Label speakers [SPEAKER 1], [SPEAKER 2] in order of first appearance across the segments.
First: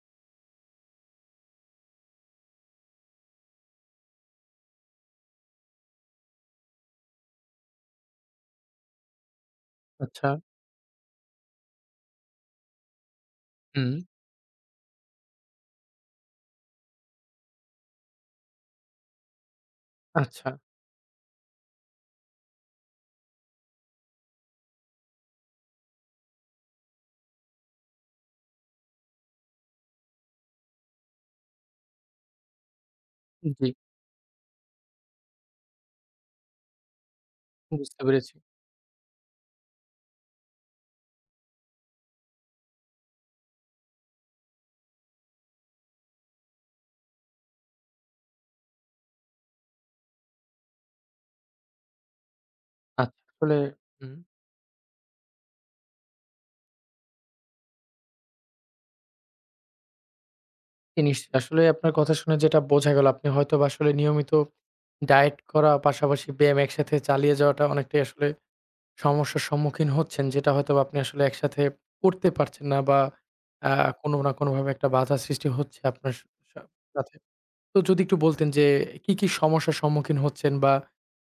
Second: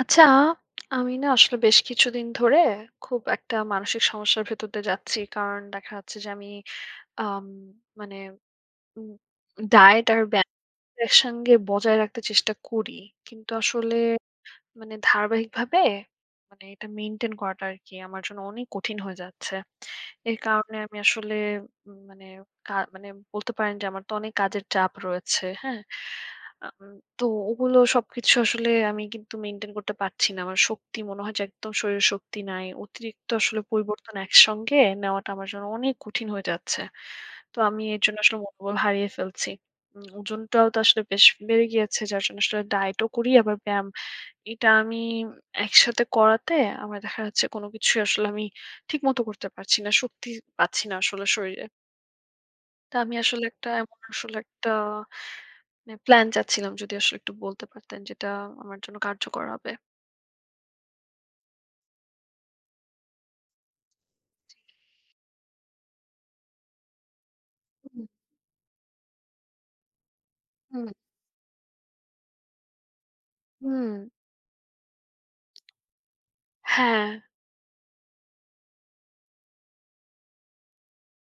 [SPEAKER 1] আচ্ছা, আমি না আসলে বেশ কিছুদিন ধরে খুব একটা মানসিক সমস্যার ভেতর দিয়ে যাচ্ছি। কারণ দেখা যাচ্ছে যে আমি আম মানে উম ডায়েট আর
[SPEAKER 2] আচ্ছা,
[SPEAKER 1] ব্যায়াম একসঙ্গে বজায় রাখতে চেষ্টা করি। কিন্তু
[SPEAKER 2] হুম,
[SPEAKER 1] আসলে ধারাবাহিকভাবে এটা মেইনটেইন করাটা আরকি আমার জন্য অনেক কঠিন হয়ে যাচ্ছে। এর
[SPEAKER 2] আচ্ছা।
[SPEAKER 1] কারণে আমি আসলে উম মানে কা মানে বলতে পারেন যে আমার তো অনেক কাজের চাপ রয়েছে, হ্যাঁ? আম তো ওগুলো সবকিছু আসলে আমি কিন্তু মেইনটেইন করতে পারছি না। আমার শক্তি মনে হয় যে একদম শরীরে শক্তি নাই। অতিরিক্ত আসলে
[SPEAKER 2] জি,
[SPEAKER 1] পরিবর্তন একসঙ্গে নেওয়াটা আমার জন্য অনেক কঠিন হয়ে যাচ্ছে। তো আমি এর
[SPEAKER 2] বুঝতে
[SPEAKER 1] জন্য
[SPEAKER 2] পেরেছি।
[SPEAKER 1] আসলে মনোবল হারিয়ে ফেলছি। ওজনটাও তো আসলে বেশ বেড়ে গিয়েছে যার জন্য আসলে ডায়েটও করি আবার ব্যায়াম এটা আমি একসাথে করাতে আমার দেখা যাচ্ছে কোনো কিছুই আসলে আমি ঠিকমতো করতে পারছি না। শক্তি পাচ্ছি না আসলে শরীরে। তো আমি
[SPEAKER 2] আচ্ছা,
[SPEAKER 1] আসলে
[SPEAKER 2] আসলে
[SPEAKER 1] একটা এমন
[SPEAKER 2] হুম,
[SPEAKER 1] আসলে একটা প্ল্যান চাচ্ছিলাম যদি আসলে একটু বলতে পারতেন যেটা আমার জন্য কার্যকর হবে।
[SPEAKER 2] জিনিস আসলে আপনার কথা শুনে যেটা বোঝা গেল আপনি হয়তোবা আসলে নিয়মিত ডায়েট করা পাশাপাশি ব্যায়াম একসাথে চালিয়ে যাওয়াটা অনেকটাই
[SPEAKER 1] হুম,
[SPEAKER 2] আসলে সমস্যার সম্মুখীন হচ্ছেন। যেটা হয়তোবা
[SPEAKER 1] হুম।
[SPEAKER 2] আপনি আসলে একসাথে করতে পারছেন না বা আ
[SPEAKER 1] হুম,
[SPEAKER 2] কোনো না কোনোভাবে একটা বাধা সৃষ্টি হচ্ছে আপনার স সা
[SPEAKER 1] হ্যাঁ।
[SPEAKER 2] সাথে। তো যদি একটু বলতেন যে কি, কি সমস্যার সম্মুখীন হচ্ছেন বা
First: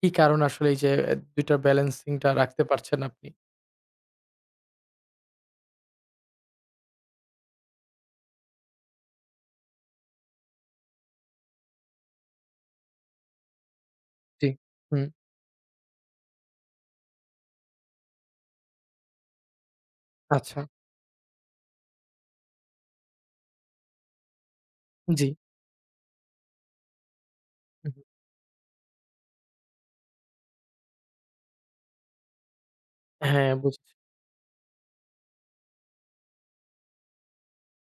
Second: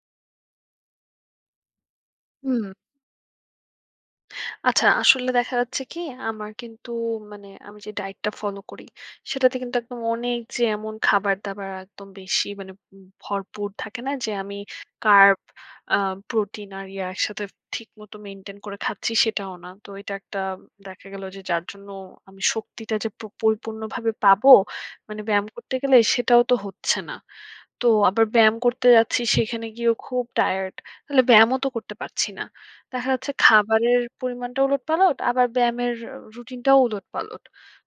[SPEAKER 2] কি কারণে আসলে এই যে ২ টার ব্যালেন্সিং টা রাখতে
[SPEAKER 1] হুম।
[SPEAKER 2] পারছেন আপনি?
[SPEAKER 1] আচ্ছা, আসলে দেখা যাচ্ছে কি আমার কিন্তু আমি যে ডায়েটটা ফলো করি সেটাতে কিন্তু একদম অনেক যে এমন খাবার-দাবার একদম বেশি মানে ভরপুর থাকে না যে
[SPEAKER 2] জি,
[SPEAKER 1] আমি
[SPEAKER 2] হুম,
[SPEAKER 1] কার্ব, আ প্রোটিন আর ইয়া একসাথে ঠিকমতো মেইনটেইন করে খাচ্ছি সেটাও না। তো এটা একটা
[SPEAKER 2] আচ্ছা,
[SPEAKER 1] দেখা গেল যে যার জন্য আমি শক্তিটা যে পরিপূর্ণভাবে পাবো মানে
[SPEAKER 2] জি।
[SPEAKER 1] ব্যায়াম করতে গেলে সেটাও তো হচ্ছে না। তো
[SPEAKER 2] হুম,
[SPEAKER 1] আবার ব্যায়াম করতে যাচ্ছি সেখানে গিয়েও খুব টায়ার্ড। তাহলে ব্যায়ামও তো করতে পারছি না। দেখা যাচ্ছে
[SPEAKER 2] হ্যাঁ, বুঝেছি,
[SPEAKER 1] খাবারের পরিমাণটা উলটপালট, আবার ব্যায়ামের রুটিনটাও উলটপালট।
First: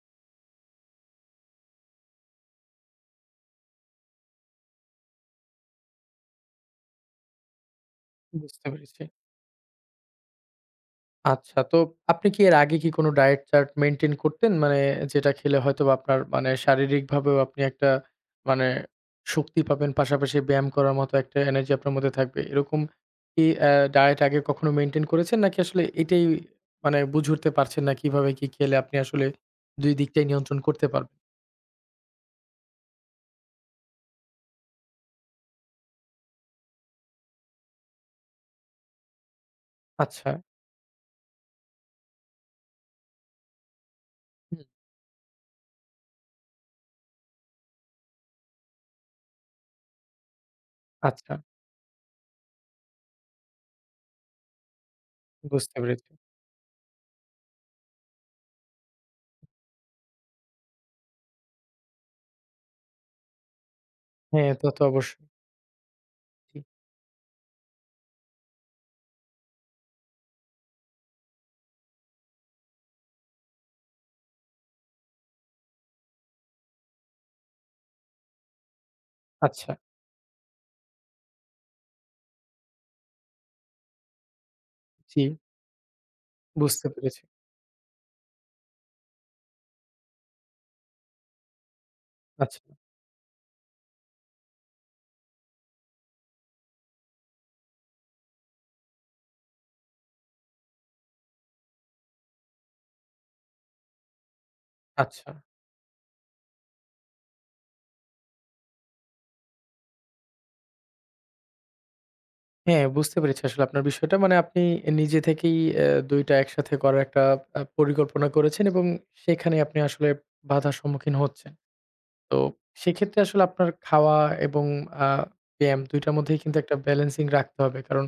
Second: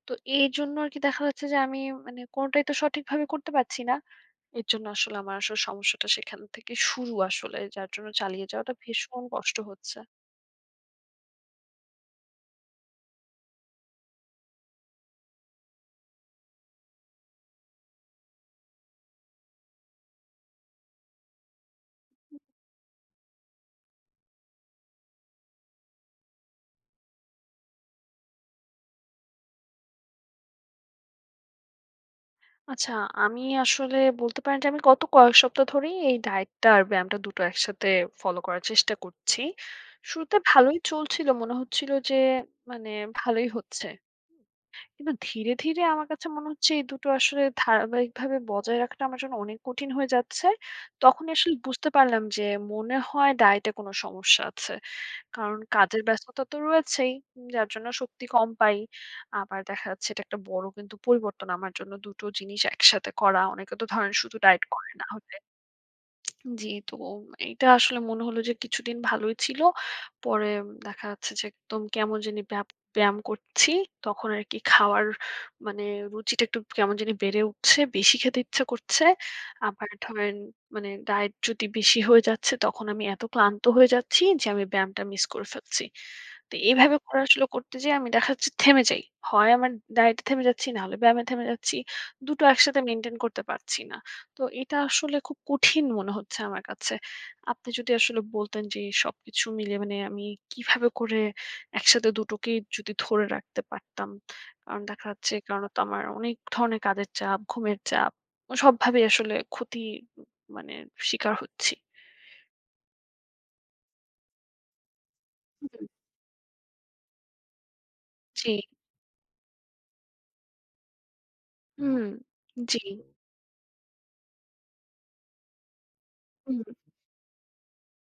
[SPEAKER 1] তো এইজন্য আরকি দেখা যাচ্ছে যে আমি কোনটাই তো সঠিকভাবে করতে পারছি না। এর জন্য আসলে আমার আসলে সমস্যাটা সেখান থেকে শুরু আসলে। যার জন্য চালিয়ে
[SPEAKER 2] বুঝতে
[SPEAKER 1] যাওয়াটা
[SPEAKER 2] পেরেছি।
[SPEAKER 1] ভীষণ কষ্ট হচ্ছে।
[SPEAKER 2] আচ্ছা, তো আপনি কি এর আগে কি কোনো ডায়েট চার্ট মেইনটেইন করতেন? মানে যেটা খেলে হয়তোবা আপনার মানে শারীরিকভাবেও আপনি একটা মানে শক্তি পাবেন, পাশাপাশি ব্যায়াম করার মতো একটা এনার্জি আপনার মধ্যে থাকবে। এরকম কি ডায়েট আগে কখনো মেইনটেইন করেছেন? নাকি আসলে এটাই মানে বুঝে উঠতে পারছেন না কিভাবে কি খেলে আপনি আসলে ২ দিকটাই নিয়ন্ত্রণ করতে পারবেন?
[SPEAKER 1] আচ্ছা, আমি আসলে বলতে পারেন যে আমি গত কয়েক সপ্তাহ ধরেই এই ডায়েটটা আর ব্যায়ামটা দুটো একসাথে ফলো করার চেষ্টা করছি।
[SPEAKER 2] আচ্ছা,
[SPEAKER 1] শুরুতে ভালোই চলছিল। মনে হচ্ছিল যে মানে ভালোই হচ্ছে।
[SPEAKER 2] হুম,
[SPEAKER 1] কিন্তু ধীরে, ধীরে আমার কাছে মনে হচ্ছে এই দুটো আসলে ধারাবাহিকভাবে বজায় রাখাটা আমার জন্য অনেক কঠিন হয়ে যাচ্ছে। তখনই
[SPEAKER 2] আচ্ছা,
[SPEAKER 1] আসলে বুঝতে পারলাম যে মনে হয় ডায়েটে কোনো সমস্যা আছে। কারণ
[SPEAKER 2] বুঝতে
[SPEAKER 1] কাজের
[SPEAKER 2] পেরেছি।
[SPEAKER 1] ব্যস্ততা তো রয়েছেই, যার জন্য শক্তি কম পাই। আবার দেখা যাচ্ছে এটা একটা বড় কিন্তু পরিবর্তন আমার জন্য দুটো জিনিস একসাথে করা। অনেকে তো ধরেন শুধু
[SPEAKER 2] হ্যাঁ,
[SPEAKER 1] ডায়েট
[SPEAKER 2] তা তো
[SPEAKER 1] করে না।
[SPEAKER 2] অবশ্যই। জি,
[SPEAKER 1] জি, তো এটা আসলে মনে হলো যে কিছুদিন ভালোই ছিল। পরে দেখা যাচ্ছে যে একদম কেমন জানি ব্যায়াম করছি। তখন আরকি খাওয়ার মানে রুচিটা একটু কেমন জানি বেড়ে উঠছে। বেশি খেতে ইচ্ছা করছে।
[SPEAKER 2] আচ্ছা,
[SPEAKER 1] আবার ধরেন ডায়েট যদি বেশি হয়ে যাচ্ছে তখন আমি এত ক্লান্ত হয়ে যাচ্ছি যে আমি ব্যায়ামটা
[SPEAKER 2] জি,
[SPEAKER 1] মিস করে ফেলছি। তো
[SPEAKER 2] বুঝতে
[SPEAKER 1] এভাবে করে
[SPEAKER 2] পেরেছি।
[SPEAKER 1] আসলে করতে যেয়ে আমি দেখা যাচ্ছে থেমে যাই। হয় আমার ডায়েটে থেমে যাচ্ছি, না হলে ব্যায়ামে থেমে যাচ্ছি। দুটো
[SPEAKER 2] আচ্ছা,
[SPEAKER 1] একসাথে মেইনটেইন করতে পারছি না। তো এটা আসলে খুব কঠিন মনে হচ্ছে আমার কাছে। আপনি যদি আসলে বলতেন যে সবকিছু মিলিয়ে মানে আমি কিভাবে করে একসাথে দুটোকেই যদি ধরে রাখতে পারতাম। কারণ দেখা
[SPEAKER 2] আচ্ছা।
[SPEAKER 1] যাচ্ছে কারণ তো আমার অনেক ধরনের কাজের চাপ, ঘুমের চাপ সবভাবেই আসলে ক্ষতি মানে শিকার হচ্ছি।
[SPEAKER 2] হ্যাঁ, বুঝতে পেরেছি আসলে আপনার বিষয়টা। মানে আপনি নিজে থেকেই
[SPEAKER 1] হুম।
[SPEAKER 2] ২ টা একসাথে করার একটা পরিকল্পনা
[SPEAKER 1] জি,
[SPEAKER 2] করেছেন এবং সেখানে আপনি আসলে বাধার সম্মুখীন হচ্ছেন।
[SPEAKER 1] হুম,
[SPEAKER 2] তো
[SPEAKER 1] জি,
[SPEAKER 2] সেক্ষেত্রে আসলে আপনার খাওয়া এবং আ ব্যায়াম ২ টার মধ্যেই কিন্তু
[SPEAKER 1] হুম,
[SPEAKER 2] একটা ব্যালেন্সিং রাখতে হবে। কারণ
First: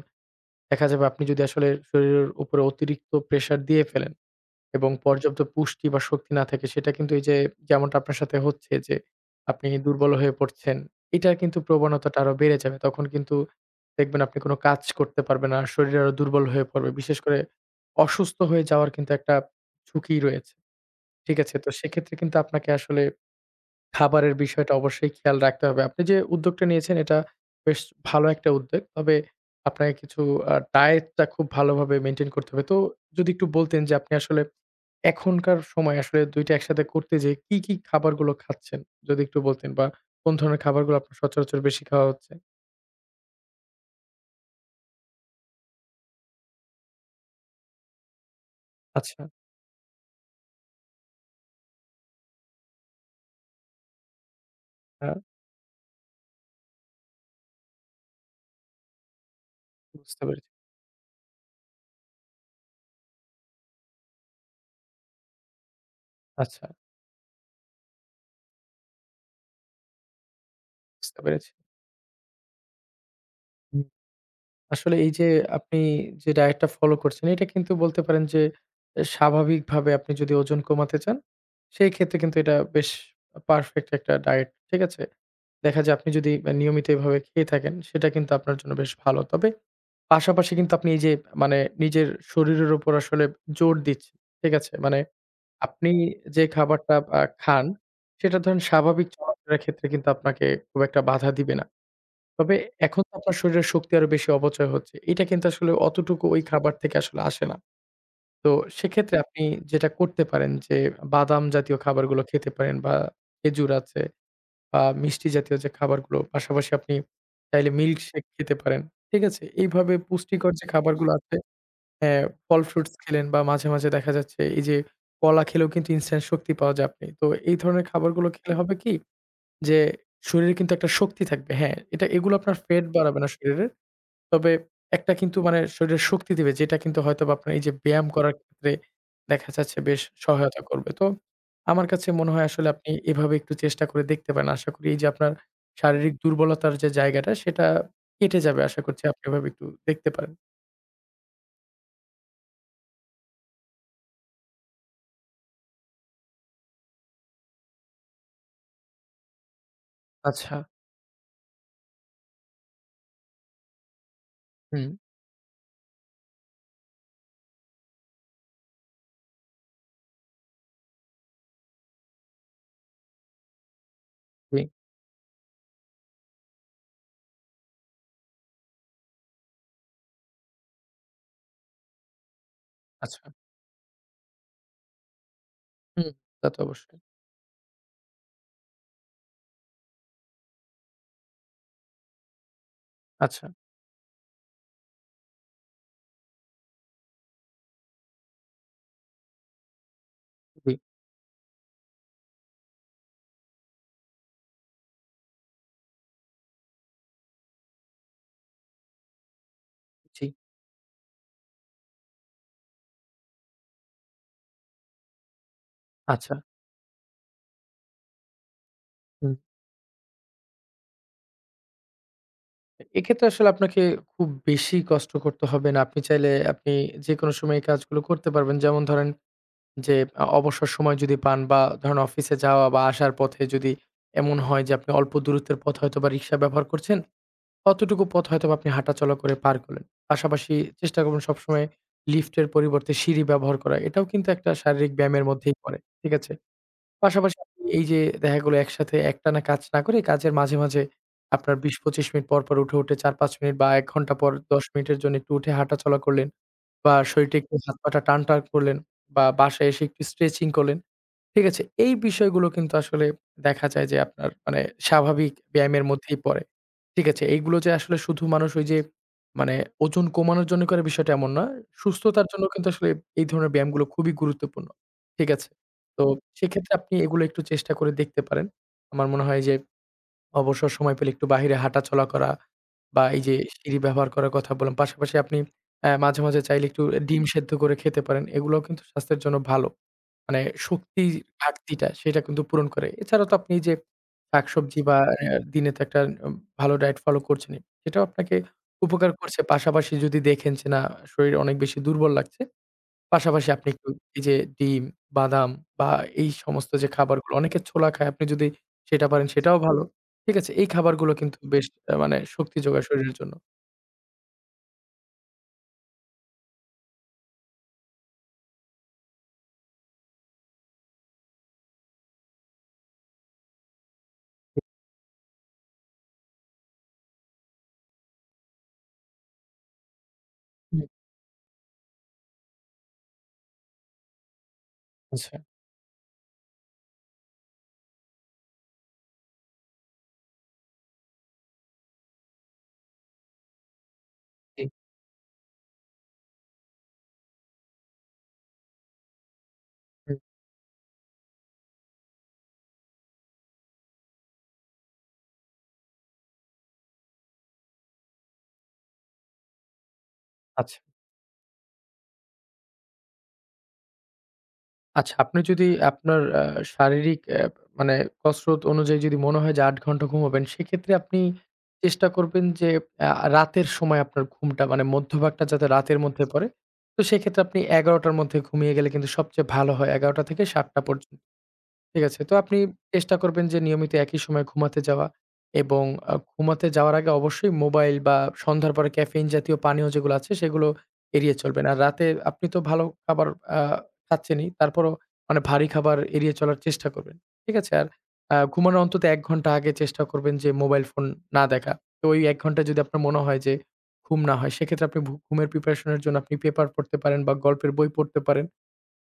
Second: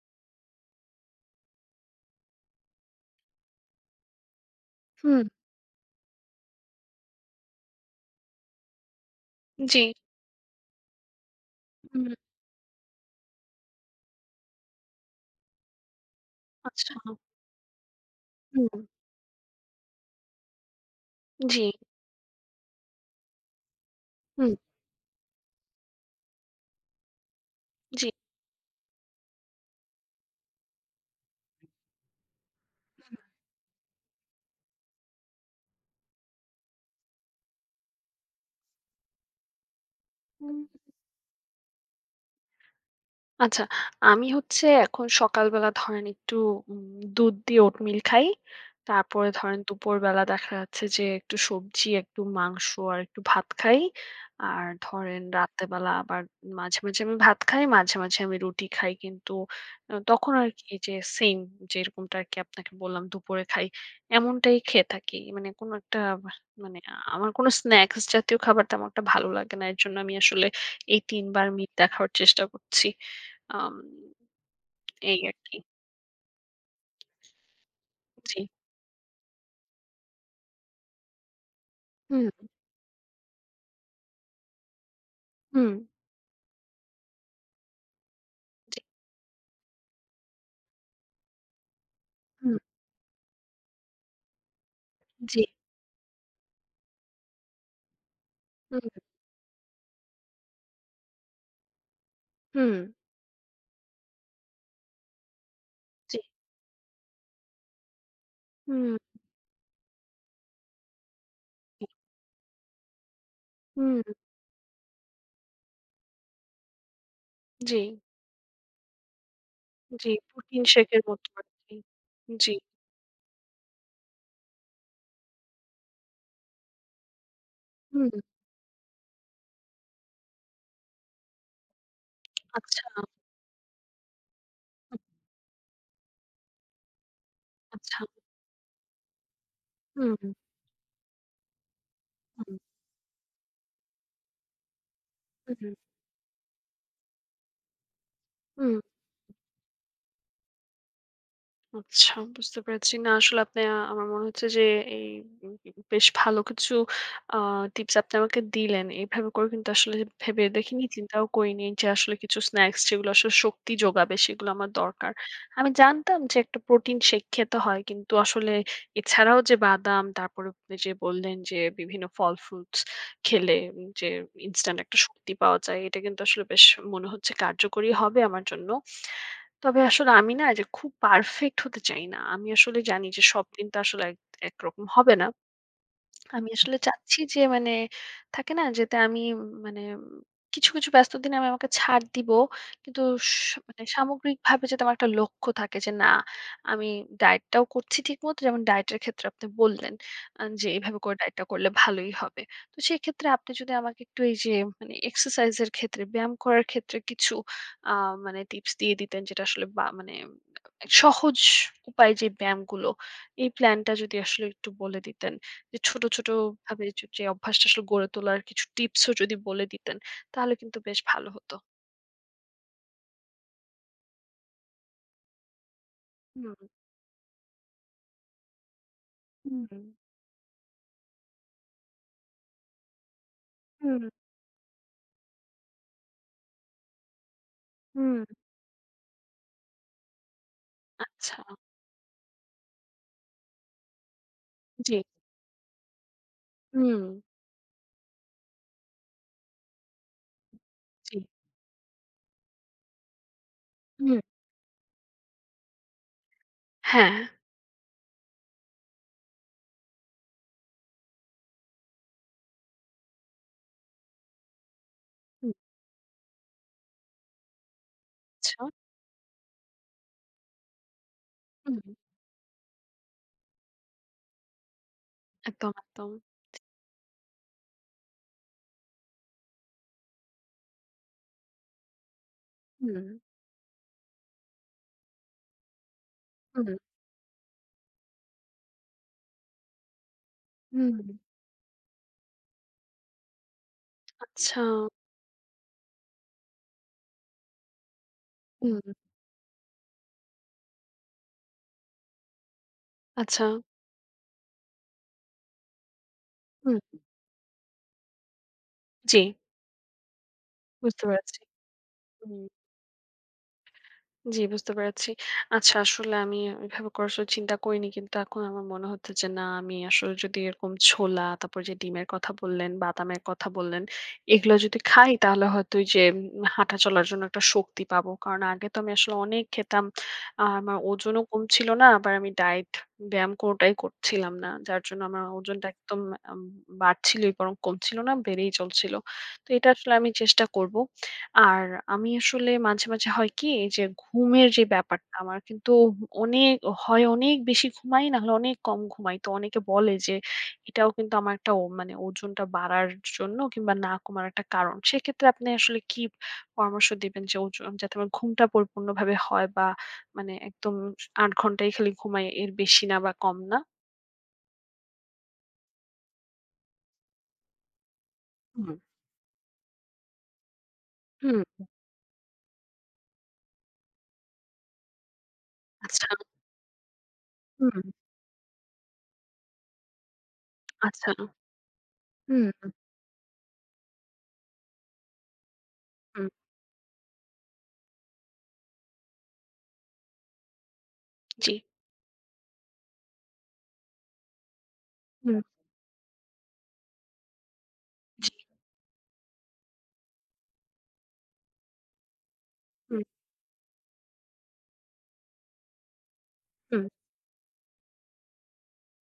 [SPEAKER 2] দেখা যাবে আপনি যদি আসলে শরীরের উপরে অতিরিক্ত প্রেশার দিয়ে ফেলেন এবং
[SPEAKER 1] হুম,
[SPEAKER 2] পর্যাপ্ত পুষ্টি বা শক্তি না থাকে সেটা কিন্তু এই যে যেমনটা আপনার সাথে হচ্ছে যে আপনি
[SPEAKER 1] জি,
[SPEAKER 2] দুর্বল হয়ে পড়ছেন, এটার কিন্তু
[SPEAKER 1] হুম,
[SPEAKER 2] প্রবণতাটা আরো বেড়ে যাবে। তখন কিন্তু দেখবেন আপনি কোনো কাজ করতে পারবেন না। শরীর আরো দুর্বল হয়ে পড়বে।
[SPEAKER 1] আচ্ছা, হুম,
[SPEAKER 2] বিশেষ করে অসুস্থ হয়ে যাওয়ার কিন্তু একটা ঝুঁকি রয়েছে। ঠিক আছে?
[SPEAKER 1] জি,
[SPEAKER 2] তো সেক্ষেত্রে কিন্তু আপনাকে আসলে খাবারের
[SPEAKER 1] হুম,
[SPEAKER 2] বিষয়টা অবশ্যই খেয়াল রাখতে হবে। আপনি যে উদ্যোগটা নিয়েছেন এটা বেশ
[SPEAKER 1] জি।
[SPEAKER 2] ভালো একটা উদ্যোগ। তবে আপনাকে কিছু ডায়েটটা খুব ভালোভাবে মেইনটেইন করতে হবে। তো যদি একটু বলতেন যে আপনি আসলে এখনকার সময় আসলে ২ টা একসাথে করতে যেয়ে কি, কি খাবারগুলো খাচ্ছেন? যদি একটু বলতেন বা কোন
[SPEAKER 1] হুম।
[SPEAKER 2] ধরনের খাবারগুলো আপনার সচরাচর বেশি খাওয়া হচ্ছে?
[SPEAKER 1] আচ্ছা, আমি হচ্ছে এখন সকালবেলা ধরেন একটু উম দুধ দিয়ে ওটমিল খাই।
[SPEAKER 2] আচ্ছা,
[SPEAKER 1] তারপরে ধরেন দুপুরবেলা দেখা যাচ্ছে যে একটু সবজি, একটু মাংস আর একটু ভাত খাই। আর
[SPEAKER 2] হ্যাঁ,
[SPEAKER 1] ধরেন রাত্রেবেলা আবার মাঝে, মাঝে আমি ভাত খাই, মাঝে, মাঝে আমি রুটি খাই। কিন্তু
[SPEAKER 2] বুঝতে
[SPEAKER 1] তখন
[SPEAKER 2] পেরেছি।
[SPEAKER 1] আরকি যে সেইম যেরকমটা আরকি আপনাকে বললাম দুপুরে খাই, এমনটাই খেয়ে থাকি। মানে কোনো একটা বাহ
[SPEAKER 2] আচ্ছা,
[SPEAKER 1] মানে আমার কোনো স্ন্যাক্স জাতীয় খাবার তেমন একটা ভালো লাগে না। এর জন্য আমি আসলে এই
[SPEAKER 2] বুঝতে
[SPEAKER 1] ৩ বার
[SPEAKER 2] পেরেছি।
[SPEAKER 1] মিট দেখার চেষ্টা করছি। আম
[SPEAKER 2] আসলে এই
[SPEAKER 1] এই
[SPEAKER 2] যে
[SPEAKER 1] আরকি।
[SPEAKER 2] আপনি যে ডায়েটটা ফলো করছেন, এটা কিন্তু বলতে পারেন
[SPEAKER 1] জি।
[SPEAKER 2] যে এ স্বাভাবিকভাবে আপনি যদি ওজন কমাতে চান, সেই ক্ষেত্রে
[SPEAKER 1] হুম,
[SPEAKER 2] কিন্তু এটা বেশ পারফেক্ট একটা ডায়েট। ঠিক আছে?
[SPEAKER 1] হুম,
[SPEAKER 2] দেখা যায় আপনি যদি নিয়মিত এভাবে খেয়ে থাকেন, সেটা কিন্তু আপনার জন্য বেশ ভালো। তবে পাশাপাশি কিন্তু আপনি এই যে মানে নিজের
[SPEAKER 1] হুম,
[SPEAKER 2] শরীরের উপর আসলে জোর দিচ্ছেন। ঠিক আছে? মানে
[SPEAKER 1] জি।
[SPEAKER 2] আপনি যে খাবারটা খান, সেটা ধরেন
[SPEAKER 1] হুম,
[SPEAKER 2] স্বাভাবিক চলাফেরার ক্ষেত্রে কিন্তু আপনাকে খুব একটা বাধা দিবে না। তবে
[SPEAKER 1] হুম,
[SPEAKER 2] এখন তো আপনার শরীরের শক্তি আরো বেশি অপচয় হচ্ছে। এটা কিন্তু আসলে
[SPEAKER 1] জি।
[SPEAKER 2] অতটুকু ওই খাবার থেকে আসলে আসে না। তো
[SPEAKER 1] হুম,
[SPEAKER 2] সেক্ষেত্রে আপনি যেটা করতে পারেন যে বাদাম জাতীয়
[SPEAKER 1] জি।
[SPEAKER 2] খাবারগুলো খেতে পারেন বা খেজুর
[SPEAKER 1] হুম।
[SPEAKER 2] আছে বা মিষ্টি জাতীয় যে খাবারগুলো, পাশাপাশি আপনি চাইলে
[SPEAKER 1] জি,
[SPEAKER 2] মিল্কশেক খেতে পারেন। ঠিক আছে? এইভাবে
[SPEAKER 1] জি।
[SPEAKER 2] পুষ্টিকর
[SPEAKER 1] প্রোটিন
[SPEAKER 2] যে
[SPEAKER 1] শেকের
[SPEAKER 2] খাবারগুলো
[SPEAKER 1] মতো
[SPEAKER 2] আছে,
[SPEAKER 1] আরকি।
[SPEAKER 2] হ্যাঁ,
[SPEAKER 1] জি।
[SPEAKER 2] ফল ফ্রুটস খেলেন বা মাঝে, মাঝে দেখা যাচ্ছে এই যে কলা খেলেও কিন্তু ইনস্ট্যান্ট শক্তি পাওয়া যায় আপনি। তো এই ধরনের
[SPEAKER 1] হুম।
[SPEAKER 2] খাবারগুলো খেলে হবে কি যে শরীরে কিন্তু একটা শক্তি থাকবে। হ্যাঁ, এটা এগুলো আপনার
[SPEAKER 1] আচ্ছা,
[SPEAKER 2] ফ্যাট বাড়াবে না শরীরে। তবে একটা কিন্তু মানে শরীরে শক্তি দিবে যেটা কিন্তু হয়তোবা আপনার এই যে
[SPEAKER 1] আচ্ছা।
[SPEAKER 2] ব্যায়াম করার ক্ষেত্রে দেখা যাচ্ছে বেশ
[SPEAKER 1] হুম, হুম,
[SPEAKER 2] সহায়তা করবে। তো আমার কাছে মনে হয় আসলে আপনি এভাবে একটু চেষ্টা করে দেখতে পারেন। আশা করি এই যে আপনার
[SPEAKER 1] হুম,
[SPEAKER 2] শারীরিক দুর্বলতার যে জায়গাটা সেটা কেটে যাবে।
[SPEAKER 1] হুম।
[SPEAKER 2] আশা করছি আপনি এভাবে একটু দেখতে পারেন।
[SPEAKER 1] আচ্ছা, বুঝতে পেরেছি। না আসলে আপনি আমার মনে হচ্ছে যে এই উম বেশ ভালো কিছু আ টিপস আপনি আমাকে দিলেন। এভাবে করে কিন্তু আসলে ভেবে
[SPEAKER 2] আচ্ছা,
[SPEAKER 1] দেখিনি, চিন্তাও করিনি যে আসলে কিছু স্ন্যাকস যেগুলো আসলে শক্তি যোগাবে সেগুলো আমার
[SPEAKER 2] হুম,
[SPEAKER 1] দরকার। আমি জানতাম যে একটা প্রোটিন শেক খেতে হয় কিন্তু আসলে এছাড়াও যে বাদাম তারপরে আপনি যে বললেন যে বিভিন্ন ফল ফ্রুটস খেলে যে
[SPEAKER 2] জি,
[SPEAKER 1] ইনস্ট্যান্ট একটা শক্তি পাওয়া যায় এটা কিন্তু আসলে বেশ মনে হচ্ছে কার্যকরী হবে আমার জন্য। তবে আসলে আমি না যে খুব পারফেক্ট হতে চাই না। আমি আসলে জানি
[SPEAKER 2] আচ্ছা,
[SPEAKER 1] যে সব দিন তো আসলে এক একরকম হবে না।
[SPEAKER 2] হুম,
[SPEAKER 1] আমি
[SPEAKER 2] তা তো
[SPEAKER 1] আসলে
[SPEAKER 2] অবশ্যই।
[SPEAKER 1] চাচ্ছি যে মানে থাকে না যেতে আমি মানে কিছু, কিছু ব্যস্ত দিনে আমি আমাকে ছাড় দিব। কিন্তু স
[SPEAKER 2] আচ্ছা,
[SPEAKER 1] মানে সামগ্রিকভাবে যাতে আমার একটা লক্ষ্য থাকে যে না আমি ডায়েটটাও করছি ঠিকমতো যেমন ডায়েটের ক্ষেত্রে আপনি বললেন যে
[SPEAKER 2] জি,
[SPEAKER 1] এভাবে করে ডায়েটটা করলে ভালোই হবে। তো সেক্ষেত্রে আপনি যদি আমাকে একটু এই যে এক্সারসাইজ এর ক্ষেত্রে ব্যায়াম করার ক্ষেত্রে কিছু আ টিপস দিয়ে দিতেন যেটা আসলে বা মানে
[SPEAKER 2] জি,
[SPEAKER 1] সহজ উপায়ে যে ব্যায়ামগুলো এই প্ল্যানটা যদি আসলে একটু বলে দিতেন। যে ছোট, ছোট
[SPEAKER 2] আচ্ছা,
[SPEAKER 1] ভাবে যে যে অভ্যাসটা আসলে গড়ে তোলার কিছু টিপসও
[SPEAKER 2] হুম।
[SPEAKER 1] যদি বলে দিতেন, তাহলে কিন্তু বেশ ভালো হতো।
[SPEAKER 2] এক্ষেত্রে আসলে আপনাকে খুব বেশি কষ্ট করতে হবে না। আপনি চাইলে
[SPEAKER 1] হুম,
[SPEAKER 2] আপনি যেকোনো সময় এই কাজগুলো করতে পারবেন। যেমন ধরেন
[SPEAKER 1] হুম,
[SPEAKER 2] যে অবসর সময় যদি পান বা ধরেন অফিসে যাওয়া বা আসার পথে যদি
[SPEAKER 1] হুম,
[SPEAKER 2] এমন হয় যে আপনি অল্প দূরত্বের পথ হয়তোবা রিক্সা ব্যবহার করছেন, অতটুকু
[SPEAKER 1] হুম।
[SPEAKER 2] পথ হয়তোবা আপনি হাঁটাচলা করে পার করলেন। পাশাপাশি চেষ্টা করবেন
[SPEAKER 1] আচ্ছা,
[SPEAKER 2] সবসময় লিফটের পরিবর্তে সিঁড়ি ব্যবহার করা। এটাও কিন্তু একটা শারীরিক
[SPEAKER 1] জি,
[SPEAKER 2] ব্যায়ামের মধ্যেই পড়ে। ঠিক আছে?
[SPEAKER 1] হুম,
[SPEAKER 2] পাশাপাশি আপনি এই যে দেখা গেল একসাথে একটানা কাজ না করে কাজের মাঝে, মাঝে
[SPEAKER 1] জি,
[SPEAKER 2] আপনার ২০-২৫ মিনিট পর, পর উঠে, উঠে ৪-৫ মিনিট বা ১ ঘন্টা
[SPEAKER 1] হুম,
[SPEAKER 2] পর ১০ মিনিটের জন্য একটু উঠে হাঁটাচলা করলেন বা
[SPEAKER 1] হ্যাঁ,
[SPEAKER 2] শরীরটা একটু হাত-পাটা টানটান করলেন বা বাসায় এসে একটু স্ট্রেচিং করলেন। ঠিক আছে? এই বিষয়গুলো কিন্তু আসলে দেখা যায় যে আপনার মানে স্বাভাবিক
[SPEAKER 1] হুম,
[SPEAKER 2] ব্যায়ামের মধ্যেই পড়ে। ঠিক আছে? এইগুলো যে আসলে শুধু মানুষ
[SPEAKER 1] আচ্ছা,
[SPEAKER 2] ওই যে মানে ওজন কমানোর জন্য করে বিষয়টা এমন না।
[SPEAKER 1] হুম,
[SPEAKER 2] সুস্থতার জন্য কিন্তু আসলে এই ধরনের ব্যায়ামগুলো খুবই গুরুত্বপূর্ণ। ঠিক আছে?
[SPEAKER 1] একদম,
[SPEAKER 2] তো
[SPEAKER 1] একদম,
[SPEAKER 2] সেক্ষেত্রে আপনি এগুলো একটু চেষ্টা করে দেখতে পারেন। আমার মনে হয় যে অবসর সময় পেলে একটু বাহিরে হাঁটাচলা করা
[SPEAKER 1] হুম,
[SPEAKER 2] বা এই যে সিঁড়ি ব্যবহার করার কথা বললাম। পাশাপাশি আপনি মাঝে, মাঝে চাইলে
[SPEAKER 1] হুম,
[SPEAKER 2] একটু ডিম সেদ্ধ করে খেতে পারেন। এগুলোও কিন্তু স্বাস্থ্যের জন্য ভালো। মানে
[SPEAKER 1] হুম।
[SPEAKER 2] শক্তির ঘাটতিটা সেটা কিন্তু পূরণ করে। এছাড়া তো আপনি এই যে
[SPEAKER 1] আচ্ছা,
[SPEAKER 2] শাকসবজি বা এ দিনে তো একটা উম ভালো ডায়েট ফলো করছেনই। সেটাও আপনাকে
[SPEAKER 1] হুম,
[SPEAKER 2] উপকার করছে। পাশাপাশি যদি দেখেন যে না, শরীর অনেক বেশি দুর্বল লাগছে,
[SPEAKER 1] আচ্ছা,
[SPEAKER 2] পাশাপাশি আপনি একটু এই যে ডিম, বাদাম বা এই সমস্ত
[SPEAKER 1] হুম,
[SPEAKER 2] যে খাবারগুলো অনেকে ছোলা খায়, আপনি যদি সেটা
[SPEAKER 1] জি,
[SPEAKER 2] পারেন সেটাও ভালো। ঠিক আছে? এই
[SPEAKER 1] বুঝতে
[SPEAKER 2] খাবারগুলো কিন্তু
[SPEAKER 1] পেরেছি।
[SPEAKER 2] বেশ মানে
[SPEAKER 1] হুম।
[SPEAKER 2] শক্তি যোগায় শরীরের জন্য।
[SPEAKER 1] জি, বুঝতে পেরেছি। আচ্ছা আসলে আমি এভাবে করে আসলে চিন্তা করিনি। কিন্তু এখন আমার মনে হচ্ছে যে না আমি আসলে যদি এরকম ছোলা, তারপর যে ডিমের কথা বললেন, বাদামের কথা বললেন, এগুলো যদি খাই তাহলে হয়তো ওই যে হাঁটা চলার জন্য একটা শক্তি পাবো। কারণ আগে তো আমি আসলে অনেক খেতাম। আর আমার
[SPEAKER 2] হুম,
[SPEAKER 1] ওজনও কম ছিল না। আবার আমি ডায়েট, ব্যায়াম কোনটাই করছিলাম না। যার জন্য আমার
[SPEAKER 2] আচ্ছা।
[SPEAKER 1] ওজনটা একদম আম বাড়ছিলই বরং কমছিল না, বেড়েই চলছিল। তো এটা আসলে আমি চেষ্টা করব। আর আমি আসলে মাঝে, মাঝে হয় কি এই যে ঘুমের যে
[SPEAKER 2] জি,
[SPEAKER 1] ব্যাপারটা আমার কিন্তু অনেক হয় অনেক বেশি ঘুমাই নাহলে অনেক কম ঘুমাই। তো অনেকে বলে যে
[SPEAKER 2] হুম,
[SPEAKER 1] এটাও কিন্তু আমার একটা মানে ওজনটা বাড়ার জন্য কিংবা না কমার একটা কারণ। সেক্ষেত্রে আপনি আসলে কি পরামর্শ দিবেন যে ওজন যাতে আমার ঘুমটা পরিপূর্ণভাবে হয় বা মানে একদম
[SPEAKER 2] আচ্ছা।
[SPEAKER 1] ৮ ঘন্টাই খালি ঘুমাই এর বেশি না বা কম না?
[SPEAKER 2] আচ্ছা, আপনি যদি আপনার শারীরিক মানে কসরত
[SPEAKER 1] হুম,
[SPEAKER 2] অনুযায়ী যদি মনে হয় যে ৮ ঘন্টা ঘুমাবেন, সেক্ষেত্রে আপনি
[SPEAKER 1] হুম,
[SPEAKER 2] চেষ্টা করবেন যে রাতের সময় আপনার ঘুমটা মানে মধ্যভাগটা যাতে রাতের
[SPEAKER 1] আচ্ছা,
[SPEAKER 2] মধ্যে পড়ে। তো সেক্ষেত্রে আপনি
[SPEAKER 1] হুম,
[SPEAKER 2] ১১ঃ০০ টার মধ্যে ঘুমিয়ে গেলে কিন্তু সবচেয়ে ভালো হয়। ১১ঃ০০ থেকে ৭ঃ০০
[SPEAKER 1] আচ্ছা।
[SPEAKER 2] পর্যন্ত। ঠিক আছে। তো
[SPEAKER 1] হুম,
[SPEAKER 2] আপনি চেষ্টা করবেন যে নিয়মিত একই সময়ে ঘুমাতে যাওয়া এবং
[SPEAKER 1] হুম,
[SPEAKER 2] ঘুমাতে যাওয়ার আগে অবশ্যই মোবাইল বা সন্ধ্যার পরে ক্যাফেইন জাতীয় পানীয় যেগুলো আছে সেগুলো এড়িয়ে
[SPEAKER 1] জি,
[SPEAKER 2] চলবেন। আর রাতে আপনি তো ভালো খাবার আ খাচ্ছেনই। তারপরও
[SPEAKER 1] হুম,
[SPEAKER 2] মানে ভারী খাবার এড়িয়ে চলার চেষ্টা করবেন। ঠিক আছে? আর
[SPEAKER 1] জি।
[SPEAKER 2] ঘুমানোর অন্তত ১ ঘন্টা আগে চেষ্টা করবেন যে মোবাইল ফোন না দেখা। তো ওই ১ ঘন্টা যদি আপনার
[SPEAKER 1] হুম,
[SPEAKER 2] মনে হয় যে ঘুম না হয় সেক্ষেত্রে আপনি ঘুমের প্রিপারেশন এর জন্য আপনি পেপার
[SPEAKER 1] হুম,
[SPEAKER 2] পড়তে পারেন বা গল্পের বই পড়তে পারেন।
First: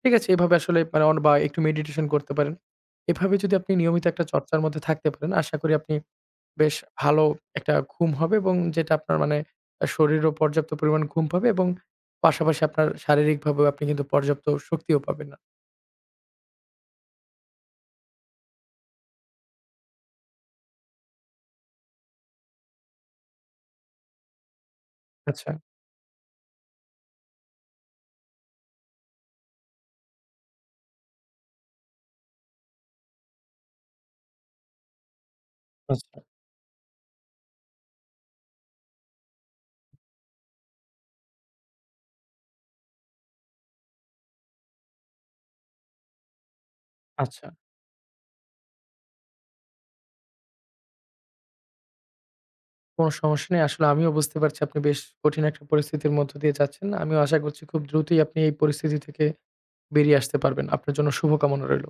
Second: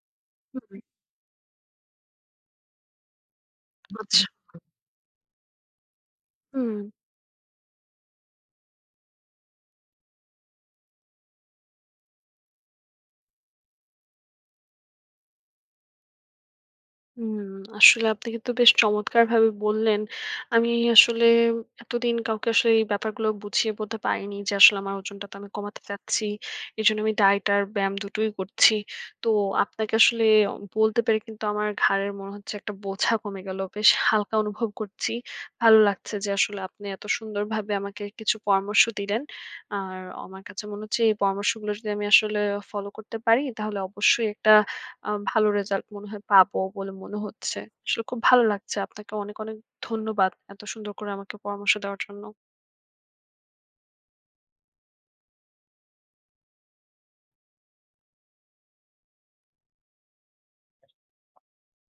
[SPEAKER 2] ঠিক আছে? এভাবে
[SPEAKER 1] হুম,
[SPEAKER 2] আসলে মানে বা একটু মেডিটেশন করতে পারেন। এভাবে যদি আপনি নিয়মিত
[SPEAKER 1] আচ্ছা।
[SPEAKER 2] একটা চর্চার মধ্যে থাকতে পারেন, আশা করি আপনি বেশ
[SPEAKER 1] হুম,
[SPEAKER 2] ভালো একটা ঘুম হবে এবং যেটা আপনার মানে শরীরও পর্যাপ্ত পরিমাণ ঘুম পাবে এবং পাশাপাশি আপনার শারীরিকভাবেও আপনি কিন্তু পর্যাপ্ত শক্তিও পাবেন। না।
[SPEAKER 1] হুম। আসলে আপনি কিন্তু বেশ চমৎকারভাবে বললেন। আমি আসলে এতদিন কাউকে আসলে এই ব্যাপারগুলো বুঝিয়ে বলতে পারিনি যে আসলে আমার ওজনটা তো আমি
[SPEAKER 2] আচ্ছা,
[SPEAKER 1] কমাতে চাচ্ছি। এজন্য আমি ডায়েট আর ব্যায়াম দুটোই করছি। তো আপনাকে আসলে বলতে পেরে কিন্তু আমার ঘাড়ের মনে হচ্ছে একটা বোঝা কমে গেল। বেশ হালকা অনুভব করছি। ভালো লাগছে
[SPEAKER 2] আচ্ছা,
[SPEAKER 1] যে আসলে আপনি এত সুন্দরভাবে আমাকে কিছু পরামর্শ দিলেন। আর আমার কাছে মনে হচ্ছে এই পরামর্শগুলো যদি আমি আসলে ফলো করতে পারি তাহলে অবশ্যই একটা ভালো রেজাল্ট মনে হয় পাবো বলে মনে
[SPEAKER 2] আচ্ছা।
[SPEAKER 1] হচ্ছে। আসলে খুব ভালো লাগছে। আপনাকে অনেক, অনেক ধন্যবাদ। এত সুন্দর করে আমাকে পরামর্শ দেওয়ার জন্য।
[SPEAKER 2] কোনো সমস্যা নেই। আসলে আমিও বুঝতে পারছি আপনি বেশ কঠিন একটা পরিস্থিতির মধ্য দিয়ে যাচ্ছেন। আমিও আশা করছি খুব দ্রুতই আপনি এই পরিস্থিতি থেকে বেরিয়ে আসতে পারবেন। আপনার জন্য শুভকামনা রইল।